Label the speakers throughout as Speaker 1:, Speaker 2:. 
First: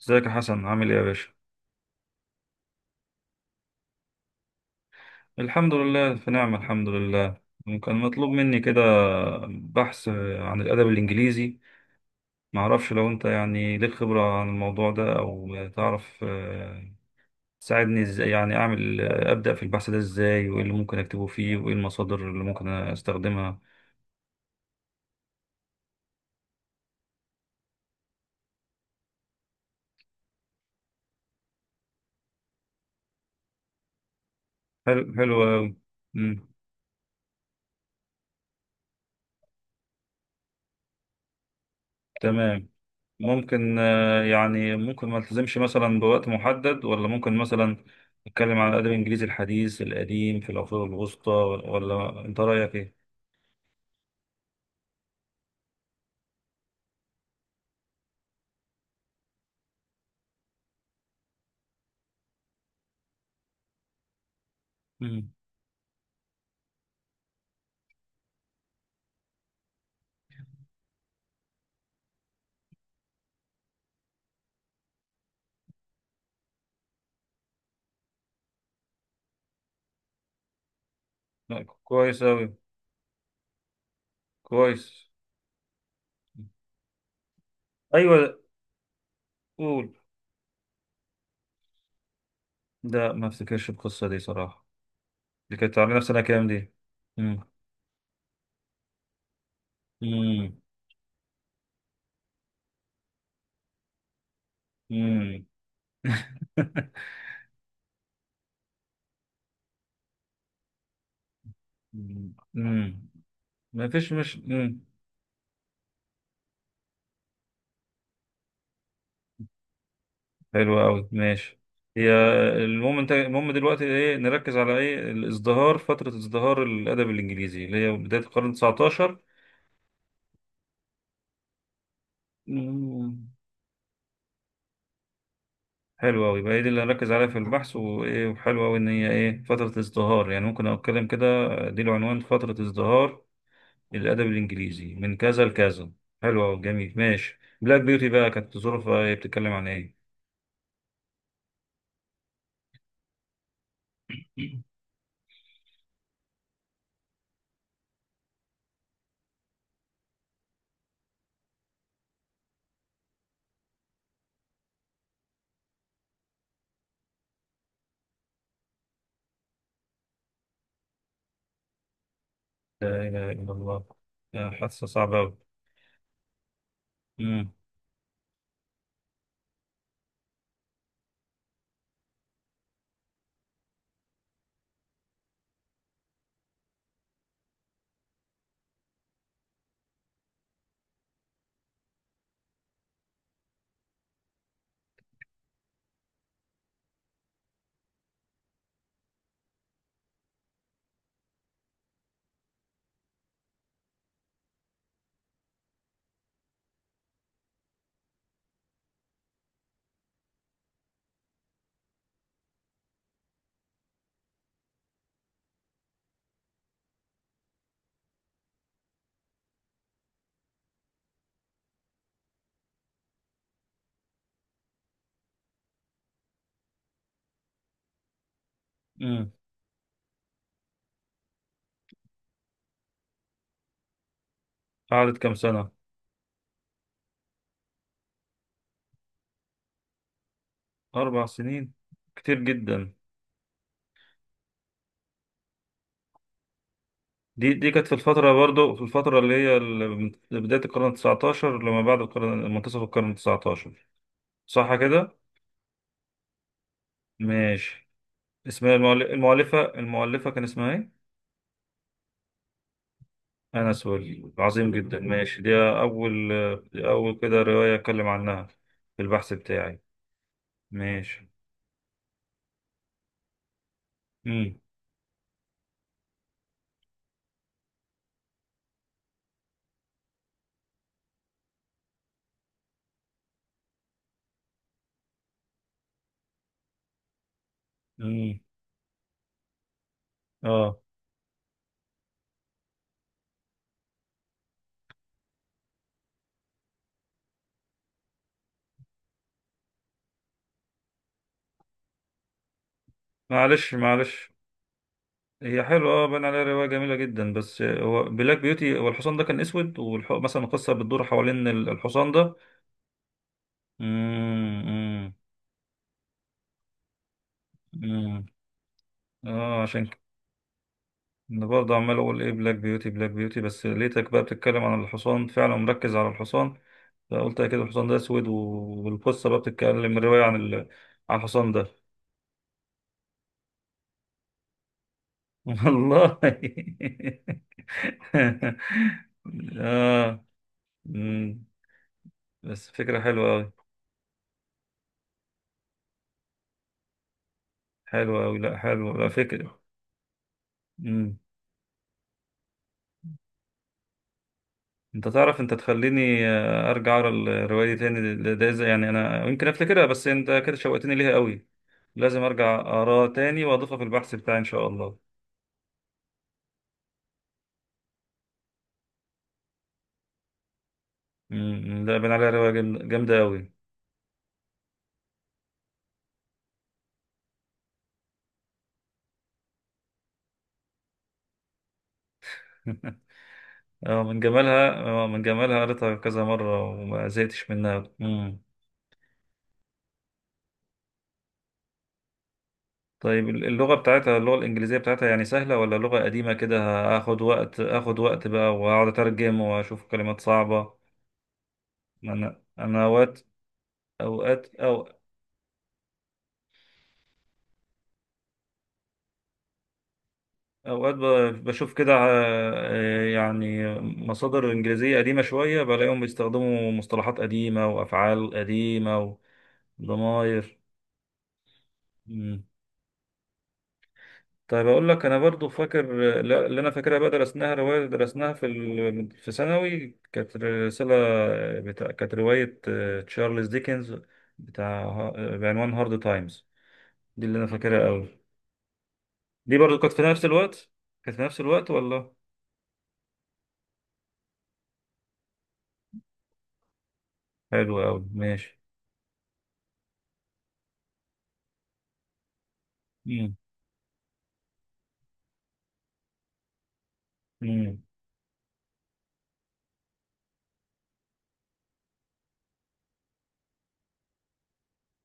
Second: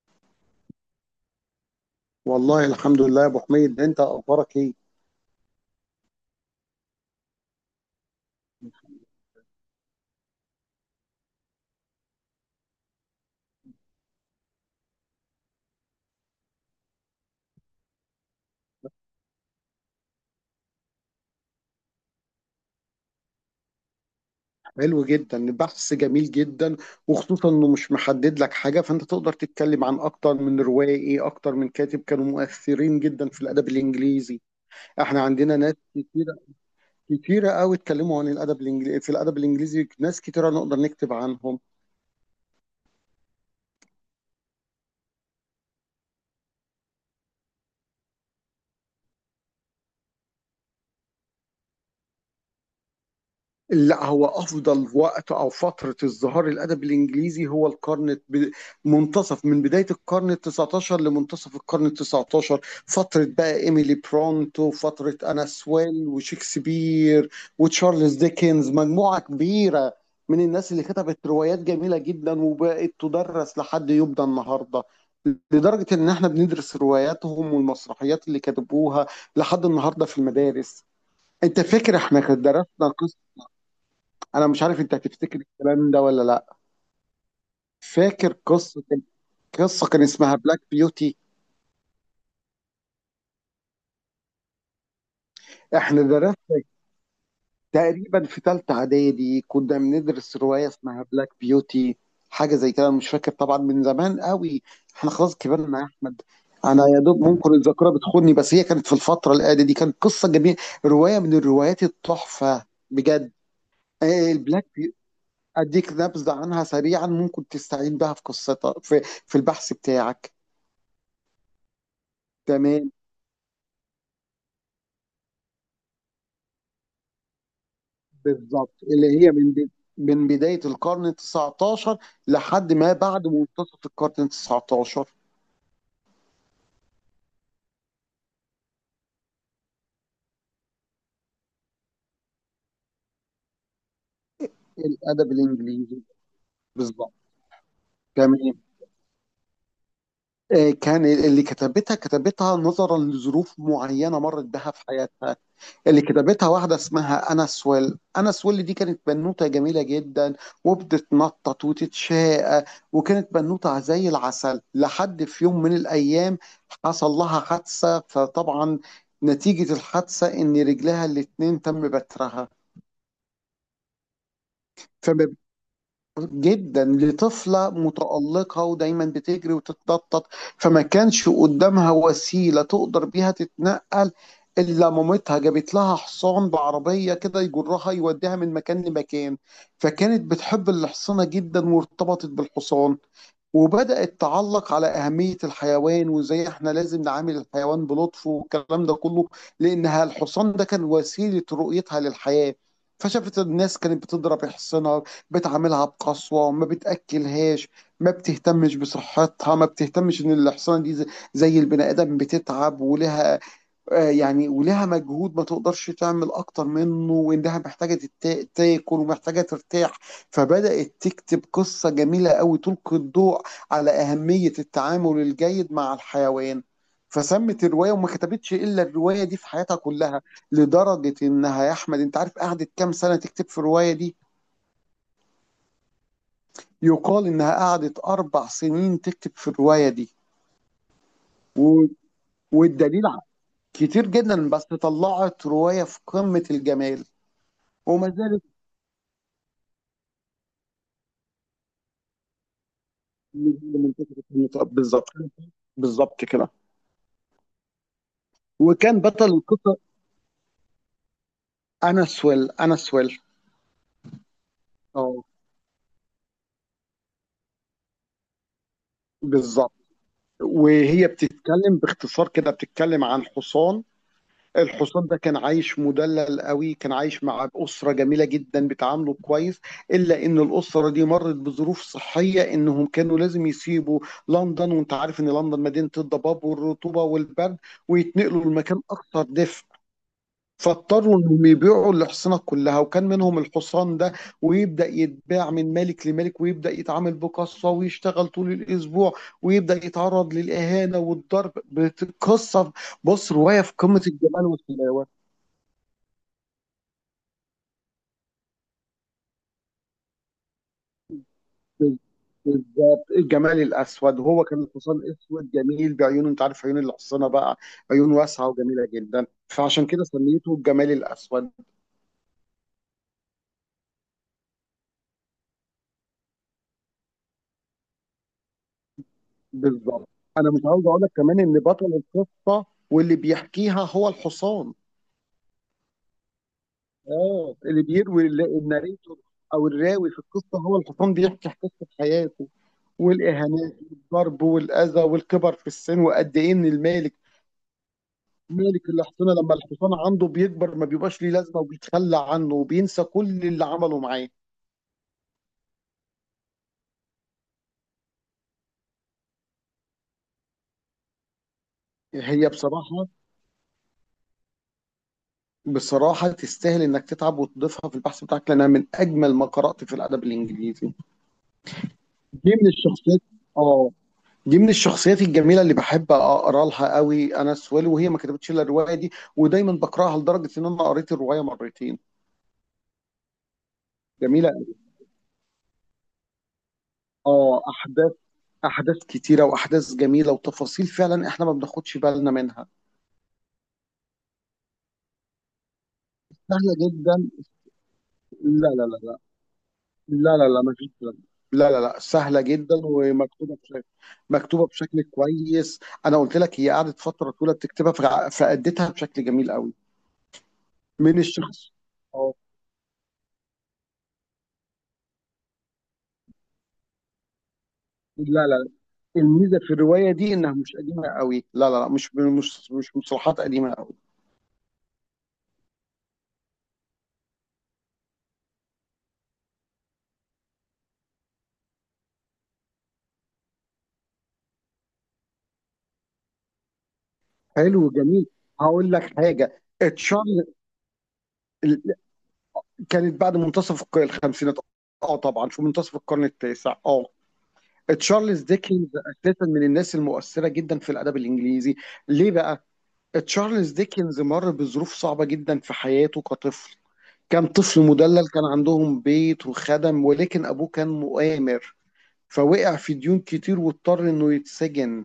Speaker 1: ازيك يا حسن، عامل ايه يا باشا؟
Speaker 2: والله الحمد لله يا ابو حميد انت اخبارك ايه؟
Speaker 1: الحمد لله في نعمة، الحمد لله. يعني كان مطلوب مني كده بحث عن الأدب الإنجليزي. معرفش لو انت يعني ليك خبرة عن الموضوع ده او تعرف، تساعدني ازاي، يعني اعمل، أبدأ في البحث ده ازاي، وايه اللي ممكن اكتبه فيه، وايه المصادر اللي ممكن استخدمها؟
Speaker 2: حلو جدا، البحث جميل جدا، وخصوصا انه مش محدد لك حاجه، فانت تقدر تتكلم عن اكتر من روائي، اكتر من كاتب كانوا مؤثرين جدا في الادب الانجليزي.
Speaker 1: حلو،
Speaker 2: احنا
Speaker 1: حلو
Speaker 2: عندنا ناس
Speaker 1: أوي.
Speaker 2: كتيره
Speaker 1: مم،
Speaker 2: كتيره قوي اتكلموا عن الادب الانجليزي في الادب الانجليزي ناس كتيره نقدر نكتب عنهم.
Speaker 1: تمام. ممكن، يعني ممكن ما التزمش مثلا بوقت محدد، ولا ممكن مثلا نتكلم على الادب الانجليزي الحديث، القديم، في العصور الوسطى، ولا انت رايك ايه؟
Speaker 2: لا، هو افضل وقت او فتره ازدهار الادب الانجليزي هو منتصف من بدايه القرن ال 19 لمنتصف القرن ال 19. فتره بقى ايميلي برونتو، فتره
Speaker 1: مم.
Speaker 2: انا سويل وشكسبير وتشارلز ديكنز، مجموعه كبيره من الناس اللي كتبت روايات جميله جدا وبقت تدرس لحد يبدى النهارده، لدرجه ان احنا بندرس رواياتهم والمسرحيات اللي كتبوها لحد النهارده في المدارس. انت
Speaker 1: لا
Speaker 2: فاكر احنا
Speaker 1: كويس
Speaker 2: كنا
Speaker 1: اوي.
Speaker 2: درسنا؟ انا مش عارف انت
Speaker 1: كويس.
Speaker 2: هتفتكر الكلام ده ولا لا. فاكر
Speaker 1: ايوه.
Speaker 2: قصه
Speaker 1: قول.
Speaker 2: كان اسمها بلاك بيوتي.
Speaker 1: لا، ما افتكرش القصه دي صراحه. دي كانت على
Speaker 2: احنا
Speaker 1: نفسنا كام
Speaker 2: درسنا
Speaker 1: دي؟ امم.
Speaker 2: تقريبا في ثالثه اعدادي كنا بندرس
Speaker 1: امم.
Speaker 2: روايه اسمها بلاك بيوتي، حاجه زي كده. أنا مش فاكر طبعا من زمان قوي، احنا خلاص
Speaker 1: امم.
Speaker 2: كبرنا يا احمد. انا يا دوب ممكن الذاكره بتخوني، بس هي كانت في الفتره الاعداديه دي، كانت قصه جميله، روايه من الروايات التحفه
Speaker 1: امم.
Speaker 2: بجد.
Speaker 1: ما فيش مش
Speaker 2: البلاك
Speaker 1: مم.
Speaker 2: بيوتي اديك نبذه عنها سريعا ممكن تستعين بها في قصتها في في البحث بتاعك.
Speaker 1: حلو قوي، ماشي. هي.
Speaker 2: تمام.
Speaker 1: المهم دلوقتي ايه نركز على ايه؟ الازدهار، فترة ازدهار الادب الانجليزي اللي هي بداية القرن
Speaker 2: بالظبط
Speaker 1: 19.
Speaker 2: اللي هي من بداية القرن التسعتاشر لحد ما بعد
Speaker 1: مم.
Speaker 2: منتصف القرن التسعتاشر.
Speaker 1: حلو قوي. يبقى هي دي اللي هركز عليها في البحث، وايه، وحلو قوي ان هي ايه فترة ازدهار، يعني ممكن اتكلم كده. دي العنوان، فترة ازدهار الادب الانجليزي من
Speaker 2: الأدب
Speaker 1: كذا لكذا.
Speaker 2: الإنجليزي.
Speaker 1: حلو قوي، جميل،
Speaker 2: بالظبط.
Speaker 1: ماشي. بلاك بيوتي بقى
Speaker 2: تمام.
Speaker 1: كانت ظروفها ايه، بتتكلم عن ايه؟
Speaker 2: كان اللي كتبتها كتبتها نظرا لظروف معينة مرت بها في حياتها. اللي كتبتها واحدة اسمها أنا سويل. أنا سويل دي كانت بنوتة جميلة جدا وبتتنطط وتتشاقى، وكانت بنوتة زي العسل. لحد في يوم من الأيام حصل لها حادثة، فطبعا نتيجة الحادثة إن رجلها الاتنين تم بترها.
Speaker 1: لا اله الا الله. آه، حادثة صعبة
Speaker 2: فما
Speaker 1: قوي.
Speaker 2: جدا
Speaker 1: امم.
Speaker 2: لطفلة متألقة ودايما بتجري وتتنطط. فما كانش قدامها وسيلة تقدر بيها تتنقل إلا مامتها جابت لها حصان بعربية كده يجرها، يوديها من مكان لمكان. فكانت بتحب الحصانة جدا وارتبطت بالحصان، وبدأت تعلق على أهمية الحيوان وإزاي إحنا لازم نعامل الحيوان بلطف والكلام ده كله، لأنها الحصان ده كان وسيلة رؤيتها للحياة. فشافت الناس كانت بتضرب حصنها، بتعاملها بقسوة، ما بتأكلهاش، ما بتهتمش بصحتها، ما بتهتمش إن الحصانة دي زي زي البني آدم بتتعب، ولها يعني ولها مجهود ما تقدرش تعمل اكتر منه، وانها محتاجه تاكل ومحتاجه ترتاح. فبدات تكتب قصه جميله قوي تلقي الضوء على اهميه التعامل الجيد مع الحيوان. فسمت الروايه، وما كتبتش الا الروايه
Speaker 1: امم.
Speaker 2: دي في حياتها كلها. لدرجه انها، يا احمد انت عارف قعدت كام سنه تكتب في الروايه دي؟
Speaker 1: قعدت كام سنة؟
Speaker 2: يقال انها قعدت اربع سنين تكتب في الروايه دي،
Speaker 1: أربع سنين.
Speaker 2: و...
Speaker 1: كتير جدا.
Speaker 2: والدليل ع- كتير جدا، بس طلعت روايه في قمه الجمال
Speaker 1: دي كانت في
Speaker 2: وما
Speaker 1: الفترة،
Speaker 2: زالت.
Speaker 1: برضو في الفترة اللي هي من بداية القرن التسعتاشر لما بعد منتصف القرن التسعتاشر.
Speaker 2: منتخب النطاق
Speaker 1: صح
Speaker 2: بالظبط.
Speaker 1: كده؟
Speaker 2: بالظبط كده.
Speaker 1: ماشي. اسمها
Speaker 2: وكان
Speaker 1: المؤل-
Speaker 2: بطل
Speaker 1: المؤلفة
Speaker 2: القصه
Speaker 1: المؤلفة كان اسمها ايه؟
Speaker 2: انس ويل. انس ويل.
Speaker 1: أنا سوري، عظيم جدا،
Speaker 2: اه.
Speaker 1: ماشي، دي أول كده رواية أتكلم عنها في البحث
Speaker 2: بالظبط.
Speaker 1: بتاعي.
Speaker 2: وهي
Speaker 1: ماشي.
Speaker 2: بتتكلم باختصار كده، بتتكلم عن حصان.
Speaker 1: مم.
Speaker 2: الحصان ده كان عايش مدلل قوي، كان عايش مع أسرة جميلة جدا بتعامله كويس، إلا إن الأسرة دي مرت بظروف صحية، إنهم كانوا لازم يسيبوا لندن. وأنت عارف إن لندن مدينة الضباب والرطوبة والبرد،
Speaker 1: مم.
Speaker 2: ويتنقلوا لمكان أكثر دفء.
Speaker 1: اه.
Speaker 2: فاضطروا انهم يبيعوا الحصنه كلها، وكان منهم الحصان ده. ويبدا يتباع من ملك لملك، ويبدا يتعامل بقسوه، ويشتغل طول الاسبوع، ويبدا يتعرض للاهانه والضرب بتقصف. بص، روايه في
Speaker 1: معلش،
Speaker 2: قمه
Speaker 1: معلش.
Speaker 2: الجمال والحلاوه.
Speaker 1: هي حلوة، اه، باين عليها رواية جميلة جدا. بس هو بلاك بيوتي، هو الحصان ده كان اسود مثلا القصة بتدور حوالين الحصان ده.
Speaker 2: بالظبط، الجمال الاسود. هو كان
Speaker 1: امم.
Speaker 2: الحصان
Speaker 1: امم.
Speaker 2: اسود جميل بعيونه، انت عارف عيون الحصانه بقى، عيون
Speaker 1: امم.
Speaker 2: واسعه وجميله جدا،
Speaker 1: اه، عشان
Speaker 2: فعشان
Speaker 1: كده.
Speaker 2: كده سميته الجمال
Speaker 1: انا
Speaker 2: الاسود.
Speaker 1: برضه عمال اقول ايه، بلاك بيوتي، بلاك بيوتي، بس لقيتك بقى بتتكلم عن الحصان، فعلا مركز على الحصان. فقلت اكيد الحصان ده اسود، والقصة بقى بتتكلم،
Speaker 2: بالظبط.
Speaker 1: الرواية عن
Speaker 2: انا مش عاوز اقول لك
Speaker 1: عن
Speaker 2: كمان
Speaker 1: الحصان
Speaker 2: ان
Speaker 1: ده.
Speaker 2: بطل القصه واللي بيحكيها هو الحصان.
Speaker 1: والله.
Speaker 2: اه، اللي بيروي الناريتور او الراوي في
Speaker 1: اه.
Speaker 2: القصه هو الحصان،
Speaker 1: أمم.
Speaker 2: بيحكي حكايه حياته
Speaker 1: بس فكرة حلوة أوي.
Speaker 2: والاهانات والضرب والاذى والكبر في السن، وقد ايه ان المالك،
Speaker 1: حلوة أوي، لا
Speaker 2: مالك
Speaker 1: حلوة، لا
Speaker 2: الحصانه، لما
Speaker 1: فكرة.
Speaker 2: الحصان عنده بيكبر ما
Speaker 1: مم.
Speaker 2: بيبقاش ليه لازمه، وبيتخلى عنه، وبينسى كل اللي عمله معاه.
Speaker 1: انت تعرف، انت تخليني، ارجع اقرا الروايه دي تاني. يعني انا يمكن افتكرها بس انت كده شوقتني ليها قوي. لازم
Speaker 2: هي
Speaker 1: ارجع اقراها
Speaker 2: بصراحه،
Speaker 1: تاني واضيفها في البحث بتاعي ان شاء الله.
Speaker 2: بصراحه تستاهل انك تتعب وتضيفها في البحث بتاعك، لانها من اجمل ما قرات في الادب الانجليزي.
Speaker 1: مم. لا، بين عليها روايه
Speaker 2: دي من
Speaker 1: جامده
Speaker 2: الشخصيات.
Speaker 1: قوي.
Speaker 2: اه. دي من الشخصيات الجميلة اللي باحب أقرا لها أوي. أنا سويل، وهي ما كتبتش إلا الرواية دي، ودايمًا باقراها لدرجة إن أنا قريت الرواية مرتين.
Speaker 1: اه من
Speaker 2: جميلة
Speaker 1: جمالها،
Speaker 2: قوي.
Speaker 1: اه من جمالها قريتها كذا مره وما زهقتش منها
Speaker 2: أحداث،
Speaker 1: مم.
Speaker 2: أحداث كتيرة، وأحداث جميلة، وتفاصيل فعلًا إحنا ما بناخدش بالنا منها.
Speaker 1: طيب، اللغه الانجليزيه بتاعتها يعني سهله ولا لغه قديمه كده؟
Speaker 2: سهلة
Speaker 1: هاخد
Speaker 2: جدًا.
Speaker 1: وقت اخد وقت بقى
Speaker 2: لا، لا، لا،
Speaker 1: واقعد
Speaker 2: لا.
Speaker 1: اترجم واشوف كلمات
Speaker 2: لا، لا، لا، ما
Speaker 1: صعبه.
Speaker 2: فيش الكلام ده. لا، لا، لأ،
Speaker 1: ما
Speaker 2: سهلة
Speaker 1: انا
Speaker 2: جدًا
Speaker 1: انا اوقات،
Speaker 2: ومكتوبة بشكل،
Speaker 1: اوقات
Speaker 2: مكتوبة
Speaker 1: أو
Speaker 2: بشكل كويس. أنا قُلت لك هي قعدت فترة طويلة بتكتبها، فأدِّتها بشكل جميل أوي.
Speaker 1: اوقات
Speaker 2: من
Speaker 1: ب-
Speaker 2: الشخص.
Speaker 1: بشوف كده،
Speaker 2: آه،
Speaker 1: يعني مصادر انجليزيه قديمه شويه بلاقيهم بيستخدموا مصطلحات قديمه وافعال
Speaker 2: لا، لا،
Speaker 1: قديمه
Speaker 2: الميزه في الروايه دي انها
Speaker 1: وضمائر.
Speaker 2: مش قديمه قوي. لا لا لا، مش
Speaker 1: مم.
Speaker 2: مش مش مصطلحات قديمه قوي.
Speaker 1: طيب، اقول لك انا برضو فاكر، اللي انا فاكرها بقى درسناها روايه في ثانوي كانت رساله، بتاع، كانت روايه، تشارلز ديكنز، بتاع، بعنوان هارد تايمز، دي اللي انا فاكرها
Speaker 2: حلو،
Speaker 1: قوي.
Speaker 2: جميل. هقول لك
Speaker 1: دي
Speaker 2: حاجه.
Speaker 1: برضو كانت في نفس
Speaker 2: تشارلز
Speaker 1: الوقت، كانت في نفس الوقت ولا؟
Speaker 2: كانت بعد منتصف الخمسينات. اه طبعا، شو منتصف القرن التاسع. اه.
Speaker 1: حلو قوي،
Speaker 2: تشارلز
Speaker 1: ماشي.
Speaker 2: ديكنز اساسا من الناس المؤثره جدا في الادب الانجليزي. ليه بقى؟
Speaker 1: مم.
Speaker 2: تشارلز ديكنز مر بظروف صعبه جدا في حياته كطفل. كان طفل
Speaker 1: مم.
Speaker 2: مدلل، كان عندهم بيت وخدم، ولكن ابوه كان مؤامر، فوقع في ديون كتير واضطر انه يتسجن.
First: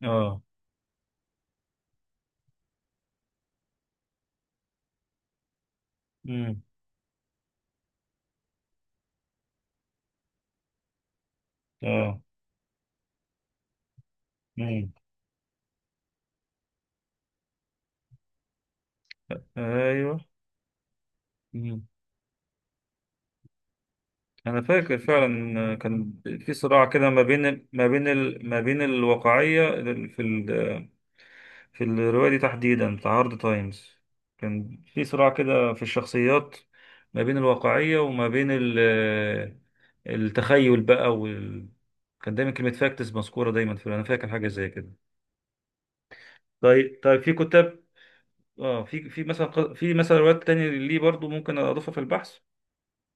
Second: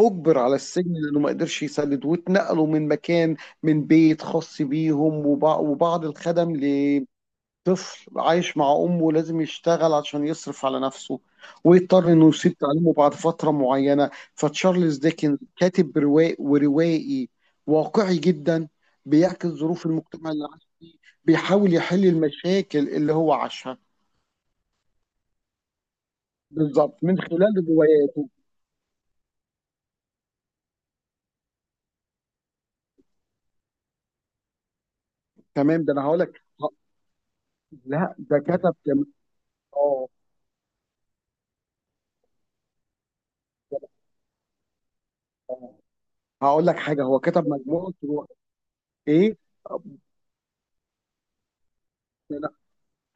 Speaker 2: اجبر
Speaker 1: اه.
Speaker 2: على السجن لانه ما قدرش يسدد، واتنقلوا من مكان، من بيت خاص بيهم وبعض الخدم،
Speaker 1: امم.
Speaker 2: لطفل عايش مع امه لازم يشتغل عشان يصرف على نفسه، ويضطر
Speaker 1: اه.
Speaker 2: انه يسيب تعليمه بعد فتره معينه.
Speaker 1: امم.
Speaker 2: فتشارلز ديكن كاتب رواق وروائي واقعي جدا، بيعكس ظروف
Speaker 1: ايوه.
Speaker 2: المجتمع اللي عاش فيه، بيحاول
Speaker 1: امم.
Speaker 2: يحل المشاكل اللي هو عاشها
Speaker 1: انا فاكر فعلا كان في صراع
Speaker 2: بالظبط
Speaker 1: كده
Speaker 2: من خلال رواياته.
Speaker 1: ما بين الواقعيه في في الروايه دي تحديدا بتاع هارد تايمز، كان في صراع كده في
Speaker 2: تمام، ده انا هقول لك،
Speaker 1: الشخصيات، ما بين الواقعيه
Speaker 2: لا
Speaker 1: وما
Speaker 2: ده
Speaker 1: بين
Speaker 2: كتب كمان. اه.
Speaker 1: التخيل بقى كان دايما كلمه فاكتس مذكوره دايما، في انا فاكر حاجه زي كده.
Speaker 2: آه. هقول لك
Speaker 1: طيب،
Speaker 2: حاجه، هو
Speaker 1: طيب، في
Speaker 2: كتب
Speaker 1: كتاب،
Speaker 2: مجموعه روايات.
Speaker 1: اه، في في
Speaker 2: ايه
Speaker 1: مثلا ق- في مثلا روايات تانية ليه برضو ممكن اضيفها في البحث؟
Speaker 2: ده؟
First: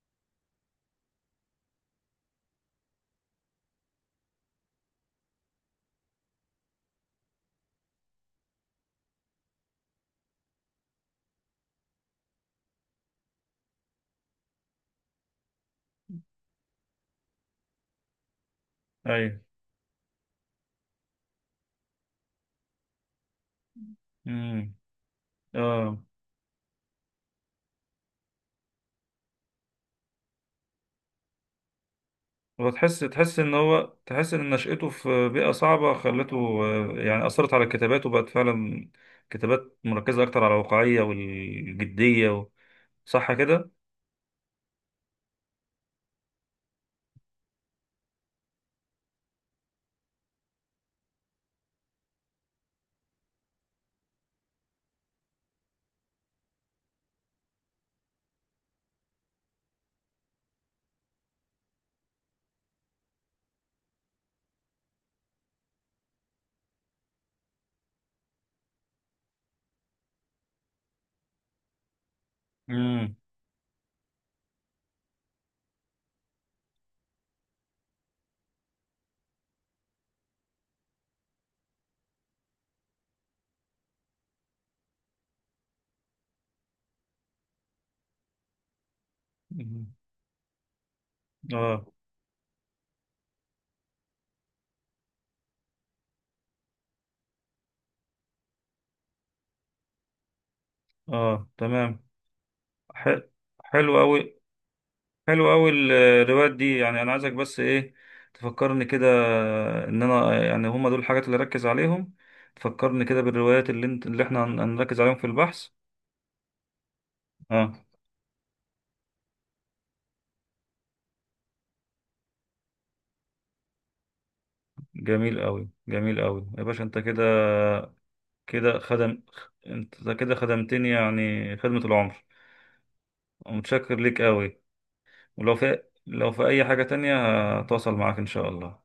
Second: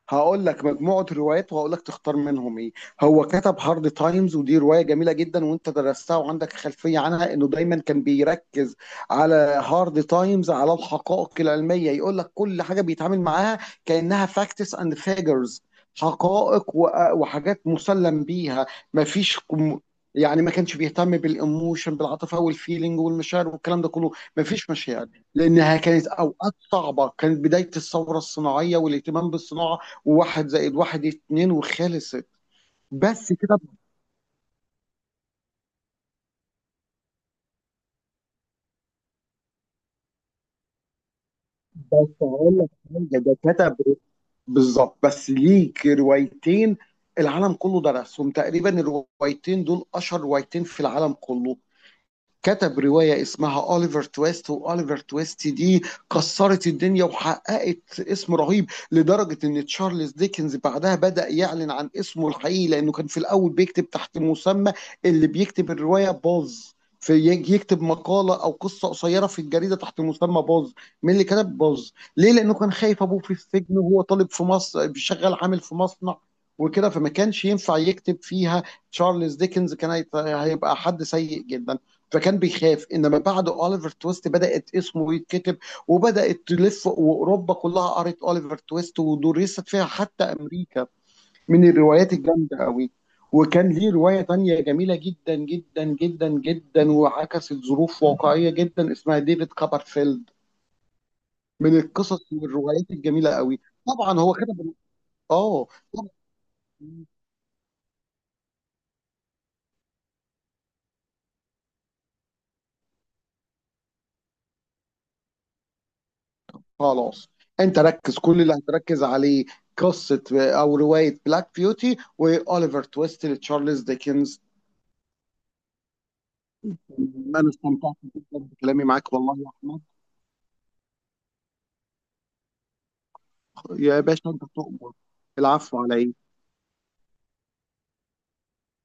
Speaker 2: هقول لك مجموعة روايات، وهقول لك تختار منهم ايه. هو كتب هارد تايمز، ودي رواية جميلة جدا وانت درستها وعندك خلفية عنها، انه دايما كان بيركز على، هارد تايمز على الحقائق العلمية، يقول لك كل حاجة بيتعامل معاها كأنها فاكتس اند فيجرز، حقائق و- وحاجات مسلم بيها. مفيش
Speaker 1: ايوه.
Speaker 2: كم- يعني ما كانش بيهتم بالايموشن، بالعاطفة والفيلينج والمشاعر والكلام ده كله. مفيش
Speaker 1: امم.
Speaker 2: مشاعر، لانها
Speaker 1: اه.
Speaker 2: كانت اوقات صعبة، كانت بداية الثورة الصناعية والاهتمام بالصناعة، وواحد زائد واحد اتنين وخلصت.
Speaker 1: هو تحس
Speaker 2: بس
Speaker 1: تحس ان
Speaker 2: كده.
Speaker 1: هو تحس ان نشأته في بيئة صعبة خلته، يعني أثرت على كتاباته، بقت فعلا كتابات مركزة أكتر على الواقعية
Speaker 2: بس
Speaker 1: والجدية
Speaker 2: هقول لك حاجه،
Speaker 1: صح
Speaker 2: ده
Speaker 1: كده؟
Speaker 2: كتب، بالظبط، بس ليك روايتين العالم كله درسهم تقريبا. الروايتين دول اشهر روايتين في العالم كله. كتب رواية اسمها أوليفر تويست، وأوليفر تويست دي كسرت الدنيا وحققت اسم رهيب، لدرجة إن تشارلز ديكنز بعدها بدأ يعلن عن اسمه الحقيقي، لأنه كان في الأول بيكتب تحت مسمى، اللي بيكتب الرواية باز، في يجي يكتب مقالة أو قصة قصيرة في الجريدة تحت مسمى باز. مين اللي كتب باز؟ ليه؟ لأنه كان خايف
Speaker 1: امم.
Speaker 2: أبوه في السجن، وهو طالب في مصر شغال عامل في مصنع وكده، فما كانش ينفع يكتب فيها تشارلز ديكنز، كان هيبقى حد سيء جدا، فكان بيخاف. انما بعد اوليفر تويست بدات اسمه يتكتب، وبدات تلف واوروبا كلها قرت اوليفر تويست ودرست فيها،
Speaker 1: أمم.
Speaker 2: حتى امريكا. من
Speaker 1: اه.
Speaker 2: الروايات الجامده قوي. وكان ليه روايه تانية جميله جدا جدا جدا جدا، وعكست ظروف واقعيه جدا، اسمها ديفيد كوبرفيلد.
Speaker 1: اه،
Speaker 2: من
Speaker 1: تمام.
Speaker 2: القصص والروايات
Speaker 1: حل...
Speaker 2: الجميله قوي.
Speaker 1: حلو
Speaker 2: طبعا هو
Speaker 1: أوي.
Speaker 2: كتب.
Speaker 1: حلو
Speaker 2: اه.
Speaker 1: أوي الروايات دي، يعني
Speaker 2: طبعا.
Speaker 1: أنا عايزك بس إيه، تفكرني كده إن أنا يعني هما دول الحاجات اللي أركز عليهم، تفكرني كده بالروايات اللي احنا هنركز عليهم في البحث.
Speaker 2: خلاص، انت
Speaker 1: اه.
Speaker 2: ركز كل اللي هتركز عليه قصة او رواية بلاك بيوتي واوليفر تويست لتشارلز ديكنز.
Speaker 1: جميل قوي، جميل قوي يا باشا، انت كده،
Speaker 2: انا استمتعت جدا
Speaker 1: كده
Speaker 2: بكلامي معاك
Speaker 1: خدم،
Speaker 2: والله يا احمد.
Speaker 1: انت كده خدمتني يعني خدمة العمر. ومتشكر
Speaker 2: يا
Speaker 1: ليك
Speaker 2: باشا انت
Speaker 1: قوي.
Speaker 2: تؤمر.
Speaker 1: ولو
Speaker 2: العفو
Speaker 1: في
Speaker 2: علي.
Speaker 1: لو في اي حاجة تانية، هتواصل معاك ان شاء الله.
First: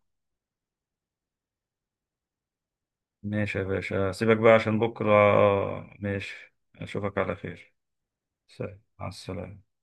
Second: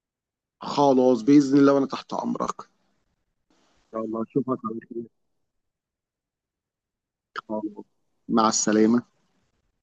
Speaker 2: خلاص بإذن الله، وانا تحت امرك ان
Speaker 1: ماشي يا
Speaker 2: شاء
Speaker 1: باشا،
Speaker 2: الله،
Speaker 1: سيبك بقى
Speaker 2: اشوفك
Speaker 1: عشان
Speaker 2: على خير.
Speaker 1: بكرة. ماشي، اشوفك على
Speaker 2: خلاص،
Speaker 1: خير.
Speaker 2: مع
Speaker 1: سلام، مع
Speaker 2: السلامة.
Speaker 1: السلامة.